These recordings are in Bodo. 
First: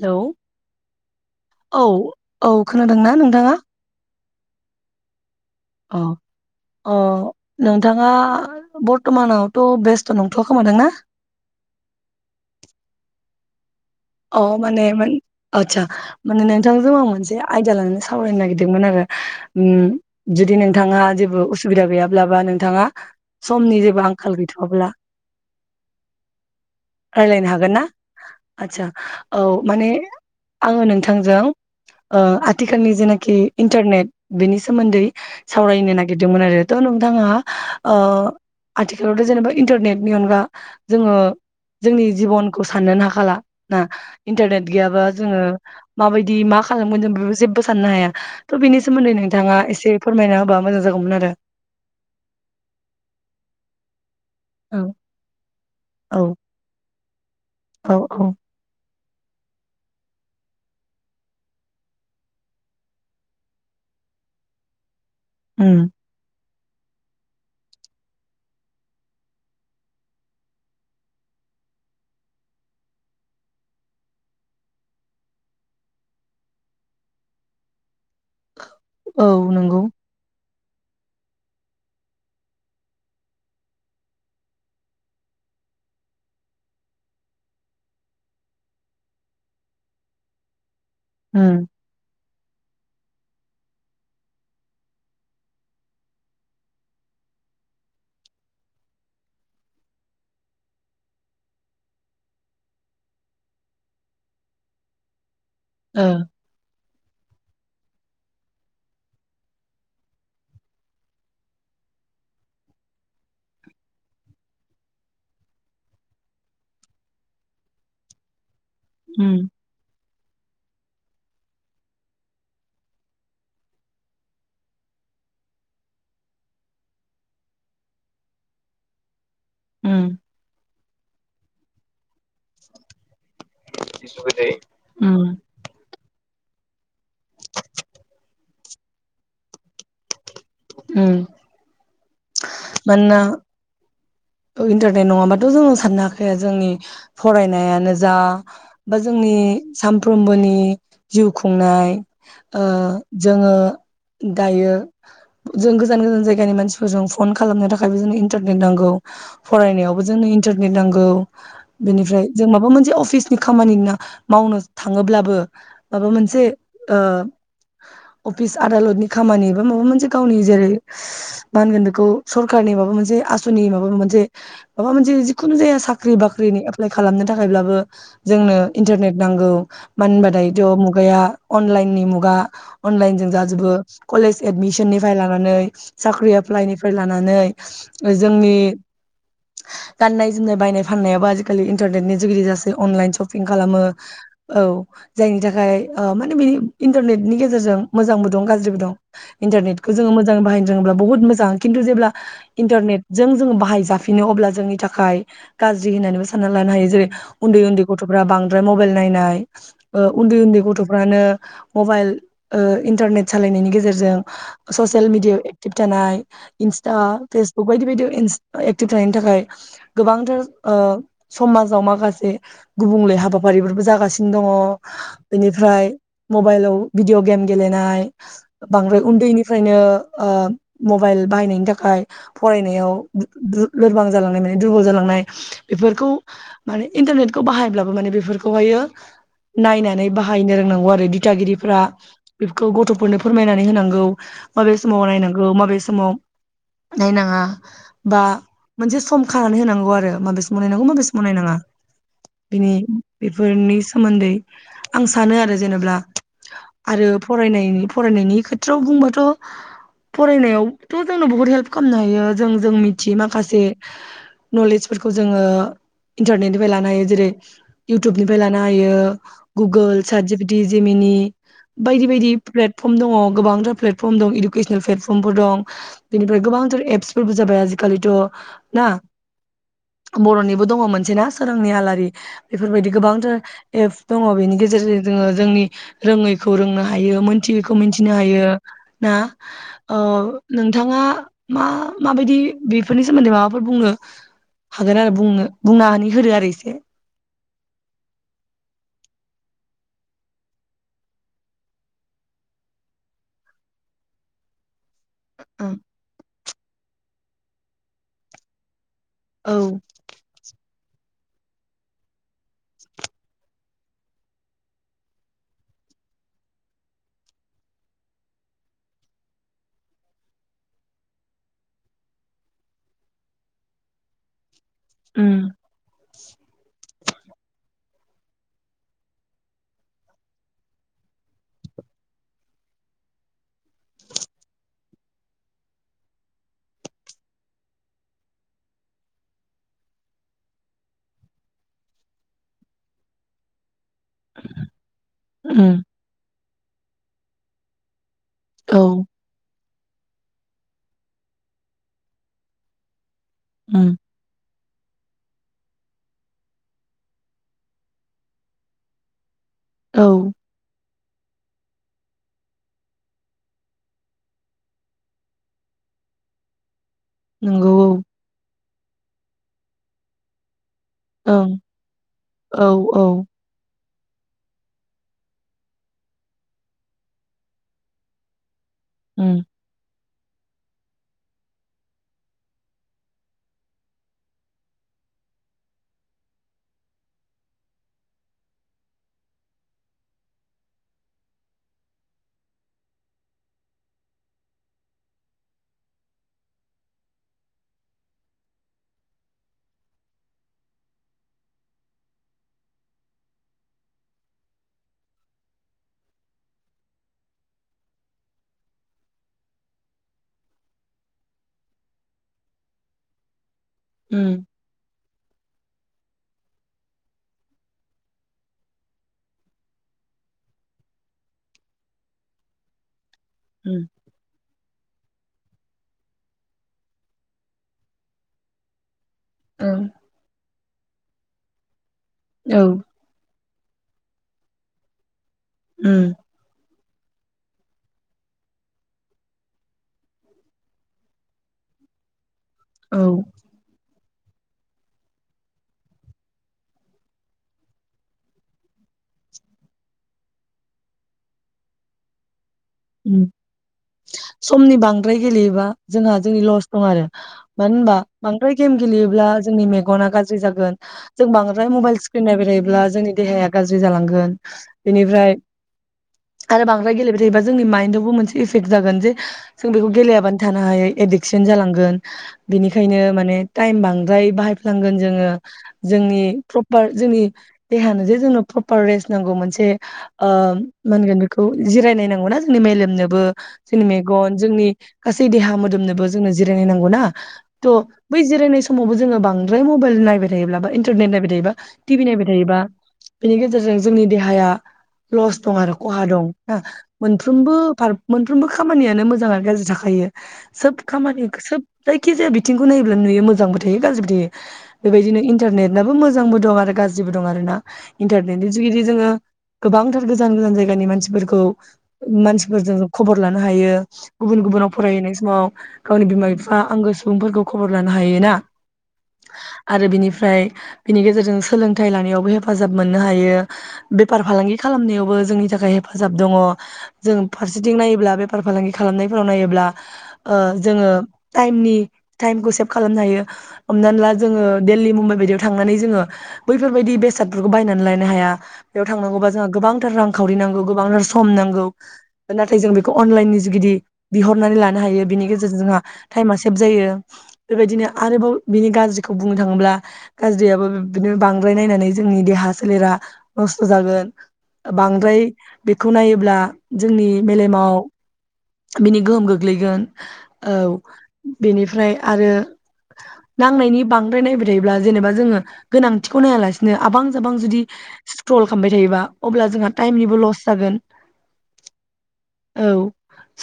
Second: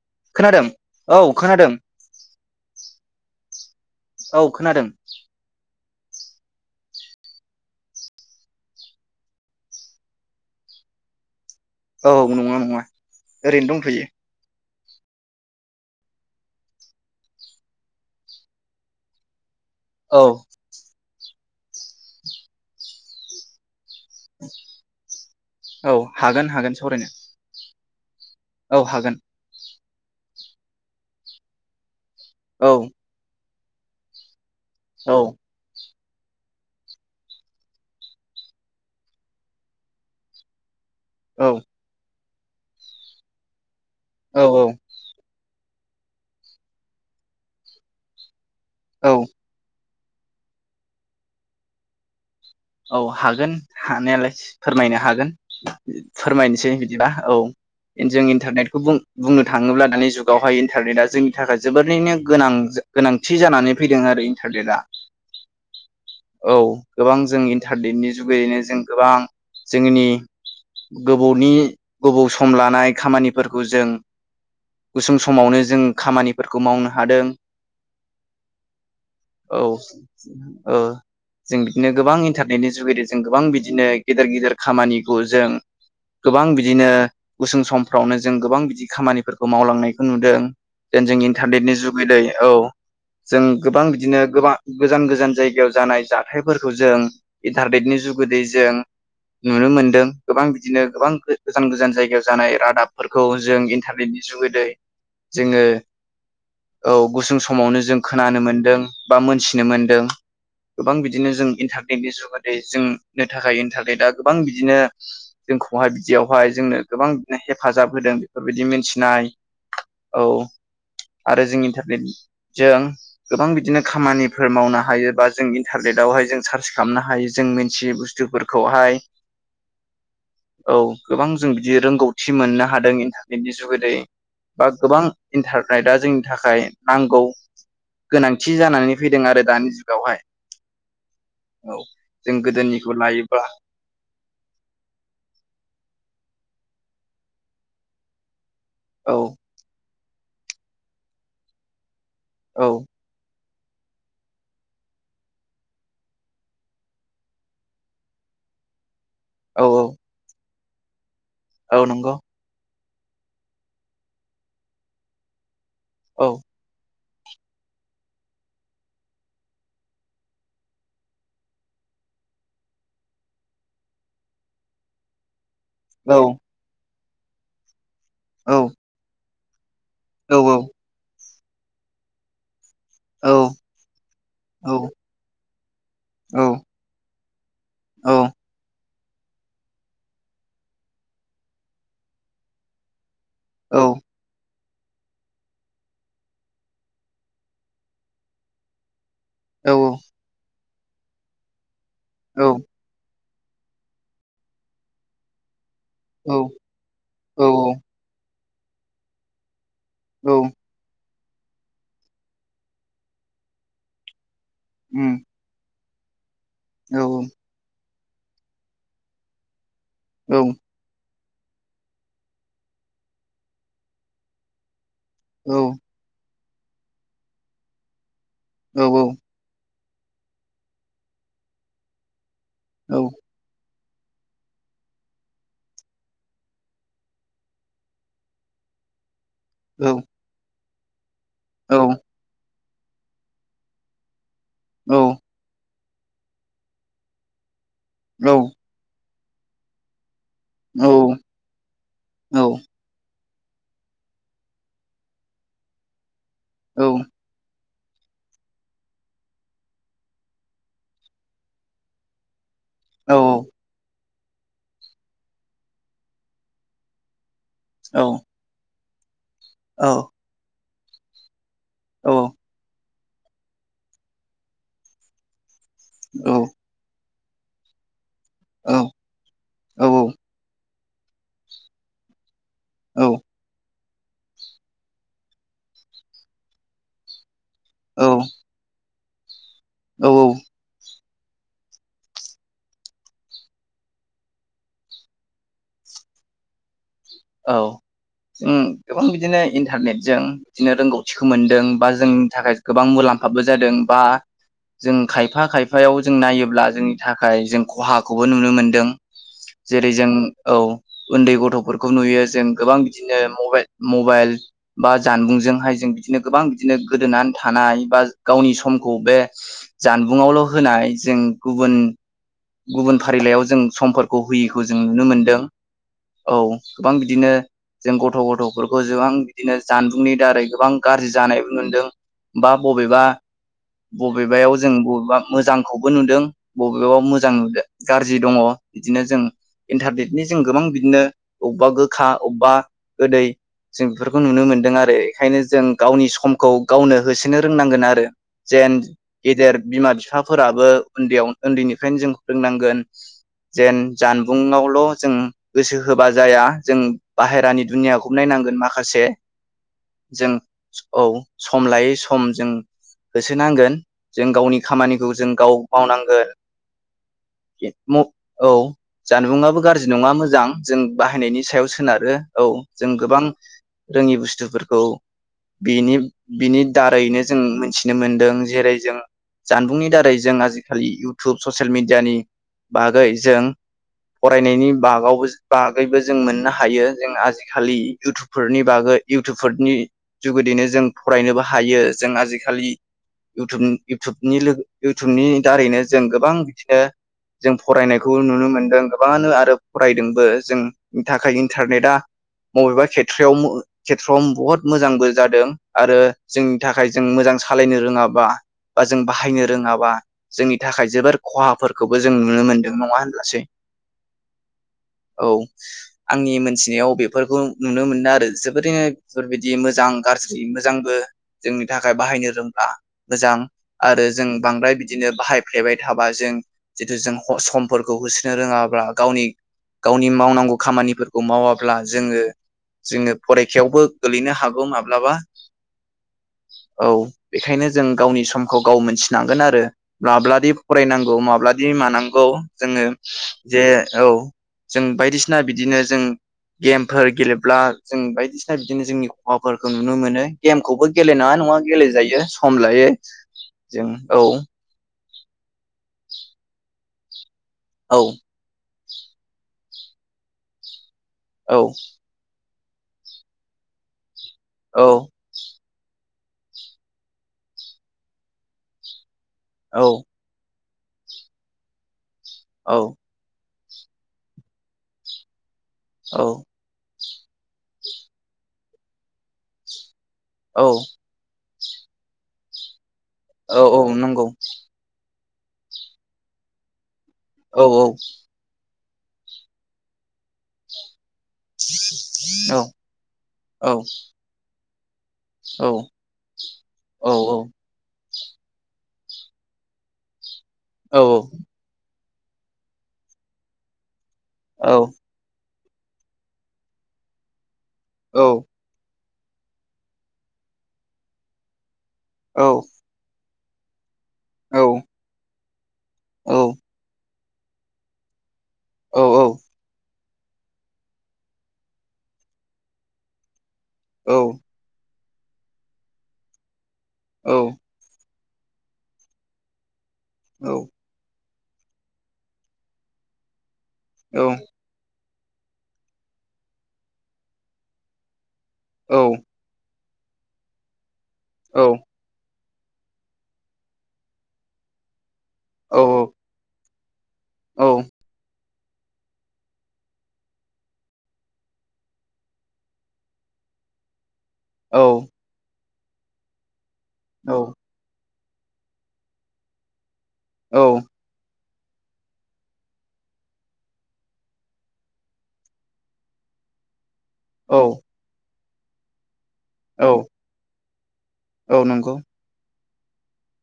हेलौ खोनादों औ खोनादों औ औ खोनादोंना नोंथाङा औ खोनादों। अ अ नोंथाङा बर्थ'मानावथ' बेस्थ' नंथ'आ खोमादां ना? औ नङा नङा ओरैनो दंथ' अ माने मोन आतसा माने नोंथांजों आं मोनसे आयदया लानानै सावरायनो नागिरदोंमोन आरो। ओ औ जुदि नोंथाङा जेबो उस बिदा गैयाब्ला बा नोंथाङा। समनि जे बो आंखाल गैथ'आब्ला औ हागोन हागोन सावरायनो रायलायनो हागोन ना? औ आतसा हागोन औ माने आङो नोंथांजों ओ औ आथिखालनि जेनेखि इन्टारनेट बेनि सो सोमोन्दै औ सावरायनो नागिर नागिरदोंमोन आरो त नोंथाङा‌ ओ आथिखालावथ‌ जेनेबा इन्टारनेटनि अनगा जोङो जोंनि जिबन खौ साननोनो हाखाला ना औ औ इन्टारनेट गैयाबा जोङो माबायदि मा खालामगोन जों बेबो जेबो साननो हाया थ' बिनि औ सोमोन्दै नोंथाङा एसे फोरमायना होबा मोजां जागौमोन आरो। औ हागोन हानायालाय। औ फोरमायनो हागोन। औ फोरमायनोसै बिदिबा औ औ औ जों इन्टारनेटखौ बुं बुंनो थाङोब्ला दानि जुगावहाय इन्टारनेटआ जोंनि थाखाय जोबोरैनो गोनां ज गोनांथि जानानै फैदों आरो इन्टारनेटा। उम। औ गोबां जोंनि इन्टारनेटनि जुगैैनो जों गोबां जोंनि गोबौनि गोबौ सम लानाय खामानिफोरखौ जों गुसुं समावनो जों खामानिफोरखौ मावनो हादों। औ। ओ जों बिदिनो गोबां इ इन्टारनेटनि जुगेदि जों गोबां बिदिनो गेदेर गेदेर खामानिखौ जों गोबां बिदिनो गुसुं समफ्रावनो जों गोबां बिदि खामानिफोरखौ मावलांनायखो‌ नुदों। देन जोंनि उम इन्टारनेटनि जुगै दै। औ जों गोबां बिदिनो गोबां गोजान गोजान जायगायाव जानाय जाथायफोरखौ जों इन्टारनेटनि जुगोदै जों नुनो मोनदों गोबां बिदिनो गोबां गोजान गोजान जायगायाव जानाय रादाबफोरखौ जों इन्टारनेटनि जुगोदै जोङो ओ औ गुसुं समावनो जों खोनानो मोनदों बा मोनथिनो मोनदों गोबां बिदिनो जों इन्टारनेटनि जुग माने जोंनो थाखाय इन्टारनेटआ गोबां बिदिनो जोंखौहाय बिदियावहाय जोंनो गोबां बिनो हेफाजाब होदों बे बेबायदि मिनथिनाय उम औ आरो जों इन्टारनेटजों गोबां बिदिनो खामानिफोर मावनो हायो बा जों इन्टारनेटावहाय जों सार्च खामनो हा हायो जों मिथियै बुस्थुफोरखौहाय उम। औ गोबां जों बिदि रोंगौ थि मोननो हादों इन्टारनेटनि जुगोदै बा गोबां उम इन्टारनेटआ जोंनि थाखाय नांगौ गोनांथि जानानै फैदों आरो दानि जुगावहाय। उम। औ। जों गोदोनिखौ मानोना लायोब्ला ओ इन्टारनेट नङाबाथ' जोङो साननो हा ओ जोंनि फरायनायानो जा बा औ जोंनि साम फ्रोमबोनि जिउ खुंनाय ओ औ जोङो दायो जों गोजान गोजान जायगानि मानसि जों फन खालामनो थाखायबो जोंनो इन्टारनेट नांगौ। औ फरायनायावबो जोंनो इन इन्टारनेट नांगौ। औ नंगौ बेनिफ्राय जों माबा मोन से अफिसनि खामानि मावनो थाङोब्लाबो माबा औ मोनसे ओ अफिस आदालतनि खामानि बा माबा मोनसे गावनि जेरै मा होनगोन बेखौ सरखारनि माबा मोनसे आसनि माबा मोनसे माबा मोनसे खुनु जाया औ साख्रि बाख्रिनि एप्ला खालामनो थाखायब्लाबो औ जोंनो इन्टारनेट नंगौ मानो होनबा औ दायोथ' मुगाया अनलाइननि मुगा अनलाइन जों औ जाजोबो कलेज औ एदमिसननिफाय लानानै साख्रि फ्राय लानानै जोंनि गाननाय जोमनाय बायनाय फाननायाबो आजिखालि इन्टारनेटनि जुगिदि जासै अनलाइन सप पिं खालामो । औ जायनि थाखाय ओ माने बेनि इन्टारनेटनि गेजेरजों मोजांबो दं गाज्रिबो दं । औ इन्टारनेटखौ जोङो मोजां बाहायनो रोङोब्ला बहुद मो जां खिन्थु जेब्ला इन्टारनेट जों जोङो बाहाय जाफिनो अब्ला जोंनि थाखाय गाज्रि होननानैबो सानना लानो हायो जेरै औ उन्दै उन्दै गथ'फोरा बां द्राय मबाइल नायनाय ओ औ उन्दै उन्दै गथ'फ्रानो मबाइल ओ इन्टारनेट सालायनायनि गेजेरजों ससियेल उम मिडियाव एक्टिब जानाय इन्स्टा औ औ फेसबुक बायदि बायदि एक्टिब थानायनि थाखाय औ गोबांथार ओ समाजाव माखासे गुबुंले हाबाफारिफोरबो जागासिनो दङ । औ बेनिफ्राय मबाइलाव भिडिअ गेम गेलेनाय औ औ बांद्राय उन्दैनिफ्रायनो ओ म बाइल बाहायनायनि थाखाय फरायनायाव औ दु-दु लोरबां जालांनाय माने दुरबल जालांनाय बेफोरखौ माने इन्टारनेटखौ बाहायब्लाबो माने बेफोरखौहायो नायनानै बाहायनो रोंनांगौ गौ आरोे औ दिथागिरिफ्रा बेफोर खौ गथ'फोरनो फोरमायनानै होनांगौ माबे औ समाव नायनांगौ मा बे समाव नायनाङा बा औ मोनसे सम खानानै होनांगौ आरो माबे समाव नायनांगौ औ माबे समाव नायनाङा बिनि बेफोरनि सोमोन्दै आं सानो आरो जेनेबा आरो फरायनायनि फरायनायनि खेथ्रआव बुंबाथ' फरायनायाव थ' जोंनो बहुत हेल्प खालामनो हायो जों जों मिथियो माखासे नलेजफोरखौ जोङो इन्टारनेट निफ्राय लानो हायो जेरै औ इउटुबनिफ्राय लाना हायो । गुगोल साटजिफिटि बिदि जिमिनि बायदि बायदि प्लेट फटर्म दङ गोांथार प्लेटर्म दं इडुकेसनेल प्लटफर्मफोर दं। बेनिफ्राय औ गोबांथार एप्स फोरबो जाबाय आजिखालिथ' ना बर'नि दङ' मोनसेना सोरांनि आलारि बेफोरबायदि गोबांथार एप दङ' बेनि गेजेरजों जोङो जोंनि रोङैखौ रोंनो हायो मिथियिखौ मिथिनो हायो । ना? ओ औ नोंथाङा मा माबायदि बेफोरनि सोमोन्दै माबाफोर बुंनो हागोन आरो बुंनो बुंनानै होदो आरो एसे औ गोबां बिदिनो इन्टारनेटजों बिदिनो रोंगौथिखौ मोनदों बा जोंनि थाखाय गोबां मुलाम्फाबो जादों बा जों खायफा ओं खायफायाव जों नायोब्ला अब्ला जोंनि थाखाय जों खहाखौबो नुनो मोनदों औ जेरै जों औ उन्दै गथ'फोर खौ नुयो जों गोबां बिदिनो मबाइल मबाइल बा जानबुंजोंहाय जों बिदिनो गोबां बिदिनो गोदोनानै थानाय बा गावनि समखौ बे जानबुंआवल' होनाय जों गुबुन, गुबुन फारिलाइयाव जों समफोरखौ होयिखौ जों नुनो उम मोन्दों। औ। गोबां बिदिनो जों गथ' गथ'फोरखौ गोबां बिदिनो जानबुंनि दारै गोबां गाज्रि जानायबो नुदों बा बबेबा बबेबायाव जों बबेबा मोजांखौबो नुदों बबेबा मोजां गाज्रि दङ बिदिनो जों इन्टारनेटनि जों गोबां बिदिनो अबेबा गोखा अबेबा गोदै जों बेफोरखौ नुनो मोनदों आरो बेखायनो उम जों गावनि समखौ गावनो होसोनो रोंनांगोन आरो जेन औ गेदेर बिमा बिफाफोराबो उन्दैयाव उन्दैनिफ्रायनो जों फोरोंनांगोन जेन उम जानबुंआवल' जों गोसो होबा जाया जों बाहेरानि दुनियाखौ नायनांगोन माखासे जों औ औ सम लायै सम जों होसोनांगोन जों गावनि खामानिखौ जों गाव मावनांगोन नंगौ औ म औ। जानबुंआबो गाज्रि नङा मोजां जों बाहायनायनि ओं सायाव सोनारो, औ जों गोबां रोङि बुस्थुफोरखौ बिनि बिनि दारैनो जों मिथिनो मोनदों जेरै जों उम जानबुंनि दारै जों आजिखालि इउटुब ससियेल मिडियानि बागै जों फरायनायनि बागावबो बा बागैबो जों मोननो हायो। जों आजिखालि इउटुबफोरनि बागै इउटुबफोरनि जुगेदियैनो जों फरायनोबो हायो जों आजिखालि इउटुब इउटुबनि लोगो इउटुबनि दारैनो जों गोबां बिदिनो जों फरायनायखौ नुनो मोनदों गोबाङानो आरो फरायदोंबो। जों थाखाय इन्टारनेटआ बबेबा खेथ्रआव खेथ्रआव बहुत मोजांबो जादों आरो जोंनि थाखाय जों मोजां सालायनो रोङाबा बा जों बाहायनो रोङाबा जोंनि थाखाय जोबोर खहाफोरखौबो जों नुनो मोनदों, नङा होनब्लासै? उम। औ। आंनि मोनथिनायाव बेफोरखौ नुनो मोनो आरो जोबोरैनो बेफोरबायदि मोजां गाज्रि मोजांबो जोंनि थाखाय बाहायनो रोंब्ला मोजां उम आरो जों बांद्राय बिदिनो बाहायफ्लेबाय थाबा जों जितु जों समफोरखौ होसोनो रोङाब्ला गावनि ओं गावनि मावनांगौ खामानिफोरखौ मावाब्ला जोङो औ जोङो फरेखायावबो गोलैनो हागौ माब्लाबा उम औ बेखायनो जों गावनि समखौ गाव मोनथिनांगोन आरो माब्लादि फरायनांगौ माब्लादि मानांगौ जोङो औ जे औ जों बायदिसिना बायदिसिना बिदिनो जों गेमफोर गेलेब्ला जों बायदिसिना बिदिनो जोंनि खहाफोरखौ नुनो मोनो गेमखौबो गेलेनाङा नङा गेलेजायो। खमलायो उम जों औ समनि बांद्राय गेलेयोबा जोंहा जोंनि लस दं आरो। मानो होनबा औ बांद्राय गेम गेलेयोब्ला जोंनि मेगना गाज्रि जागोन। जों औ बांद्राय माइल स्क्रिन नायबाय अब्ला जोंनि देहाया गाज्रि जालांगोन। बेनिफ्राय आरो बांद्राय गेलेबाय थायोबा जोंनि माइन्डआवबो मोनसे इफेक्ट जागोन जे जों औ बेखौ गेलेयाबानो थान नो हायै एदिकसन जालांगोन। औ बिनिखायनो माने टाइम बांद्राय बाहायफ्लांगोन जोङो जोंनि औ प्रपार जोंनि देहानो जे जोंनो प्रपार रेस्ट नांगौ मोनसे ओ औ मा होनगोन बेखौ जिरायनाय नांगौना मेलेमनो- बो औ औ जोंनि नंगौ मेगन जोंनि गासै देहा मोदोमनोबो जोंनो जिरायनाय नांगौना। औ त बै जिरायनाय समा- समावबो जों बांद्राय मबाइल नायबाय थायोब्लाबो इनटारनेट नायबाय टि भि नायबाय थायोबा औ बेनि औ गेजेरजों जोंनि देहाया लस दं आरो खहा दं । औ मोनफ्रोमबो मोनफ्रोमबो खामानियानो मोजां आरो गाज्रि थाखायो। सोब औ खामानि सोब जायखिजाया बिथिंखौ नायोब्ला नुयो मोजांबो थायो गाज्रिबो थायो। बेबायदिनो [unintelligible] मोजांबो दं आरो गाज्रिबो दं आरोना। इन्टारनेटनि जुगिदि जोङो गोबांथार गोजान गोजान जायगानि मानसिफोरखौ मानसिफोरजों खबर लानो हायो। गुबुन गुबुनाव फरायहैनाय समाव गावनि बिमा बिफा आंगो सुबुंफोरखौ खबर लानो हायोना? औ औ आरो बिनि फ्राय बिनि गेजेरजों सोलोंथाइ लानायावबो हेफाजाब मोननो हायो। बेफार औ फालांगि खालामनायाव बो जोंनि थाखाय हेफाजाब दङ। जों औ फारसेथिं नायोब्ला बे फार फालांगि खालामनायफोराव नायोब्ला ओ औ जोङो टाइमनि टाइमखौ सेभ खालामनो हायो। हमनानै ला औ जोङो देल्लि मुमबाइ बायदियाव थांनानै जोङो बैफोर बायदि बेसादफोरखौ बायनानै लायनो हाया। बेयाव औ थांनांगौबा जोंहा गोबां रांखावरि नांगौ गोबां औ [unintelligible] [unintelligible] नाथाय जों बेखौ अनलाइननि जुगिदि बिहरनानै लानो हायो बिनि गेजे - रजों औ जोंहा टाइमा सेब जायो औ बेबायदिनो आरोबाव बिनि गाज्रिखौ बुंनो थाङोब्ला गाज्रियाबो बिब्दिनो बांद्राय नायनानै जोंनि देहा सोलेरा नस्थ' जागोन बांद्राय बेखौ नायोब्ला जोंनि औ मेलेमाव बिनि गोहोम गोग्लैगोन औ बेनिफ्राय आरो नांनायनि बांद्राय नायबाय थायोब्ला जेनेबा जोङो गोनांथिखौ नायालासिनो आबां जाबां जुदि ट्रल खामबाय थायोबा अब्ला जोंहा औ टाइमनिबो लस जागोन औ नंगौ औ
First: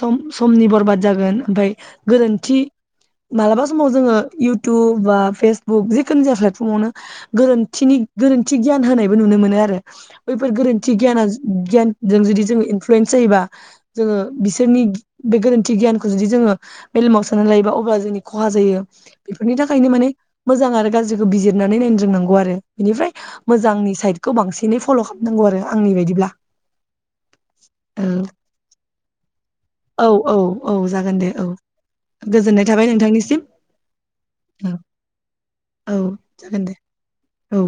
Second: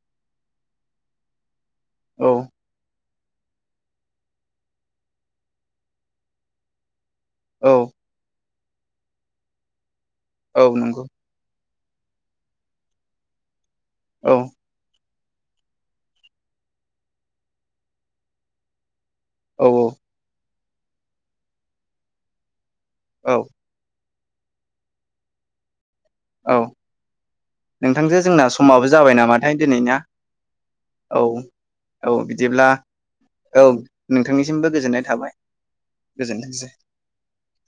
सम-समनि बरबाद जागोन ओमफाय औ गोरोन्थि मालाबा समाव जोङो इयउटुब बा फेसबुक जिखुनु जाया प्लेटफर्मावनो औ गोरोन्थिनि गोरोन थि गियान होनायबो नुनो मोनो आरो। बैफोर औ गोरोनथि नंगौ गियाना ज गियान जों जुदि जों इन फ्लुयेन्स जायोबा जोङो औ बिसोरनि गि बे गोरोन्थि गियानखौ जुदि जोङो मेलेमाव सोनानै लायोबा अब्ला जोंनि खहा जायो बेफोरनि औ थाखायनो माने मोजां आरो गाज्रिखो बिजिरनानै नायनो रोंनांगौ आरो। बिनिफ्राय औ मोजांनि साइद खौ बांसिनै फल' खामनांगौ आरो। आंनि बायदिब्ला [inaudible] थांजो जोंना समाबो जाबाय नामाथाय दिनैना औ औ जागोन औ दे औ गोजोननाय बिदिब्ला थाबाय नोंथांनिसिम औ नोंथांनिसिमबो औ गोजोननाय थाबाय औ जागोन गोजोनथोंसै। दे औ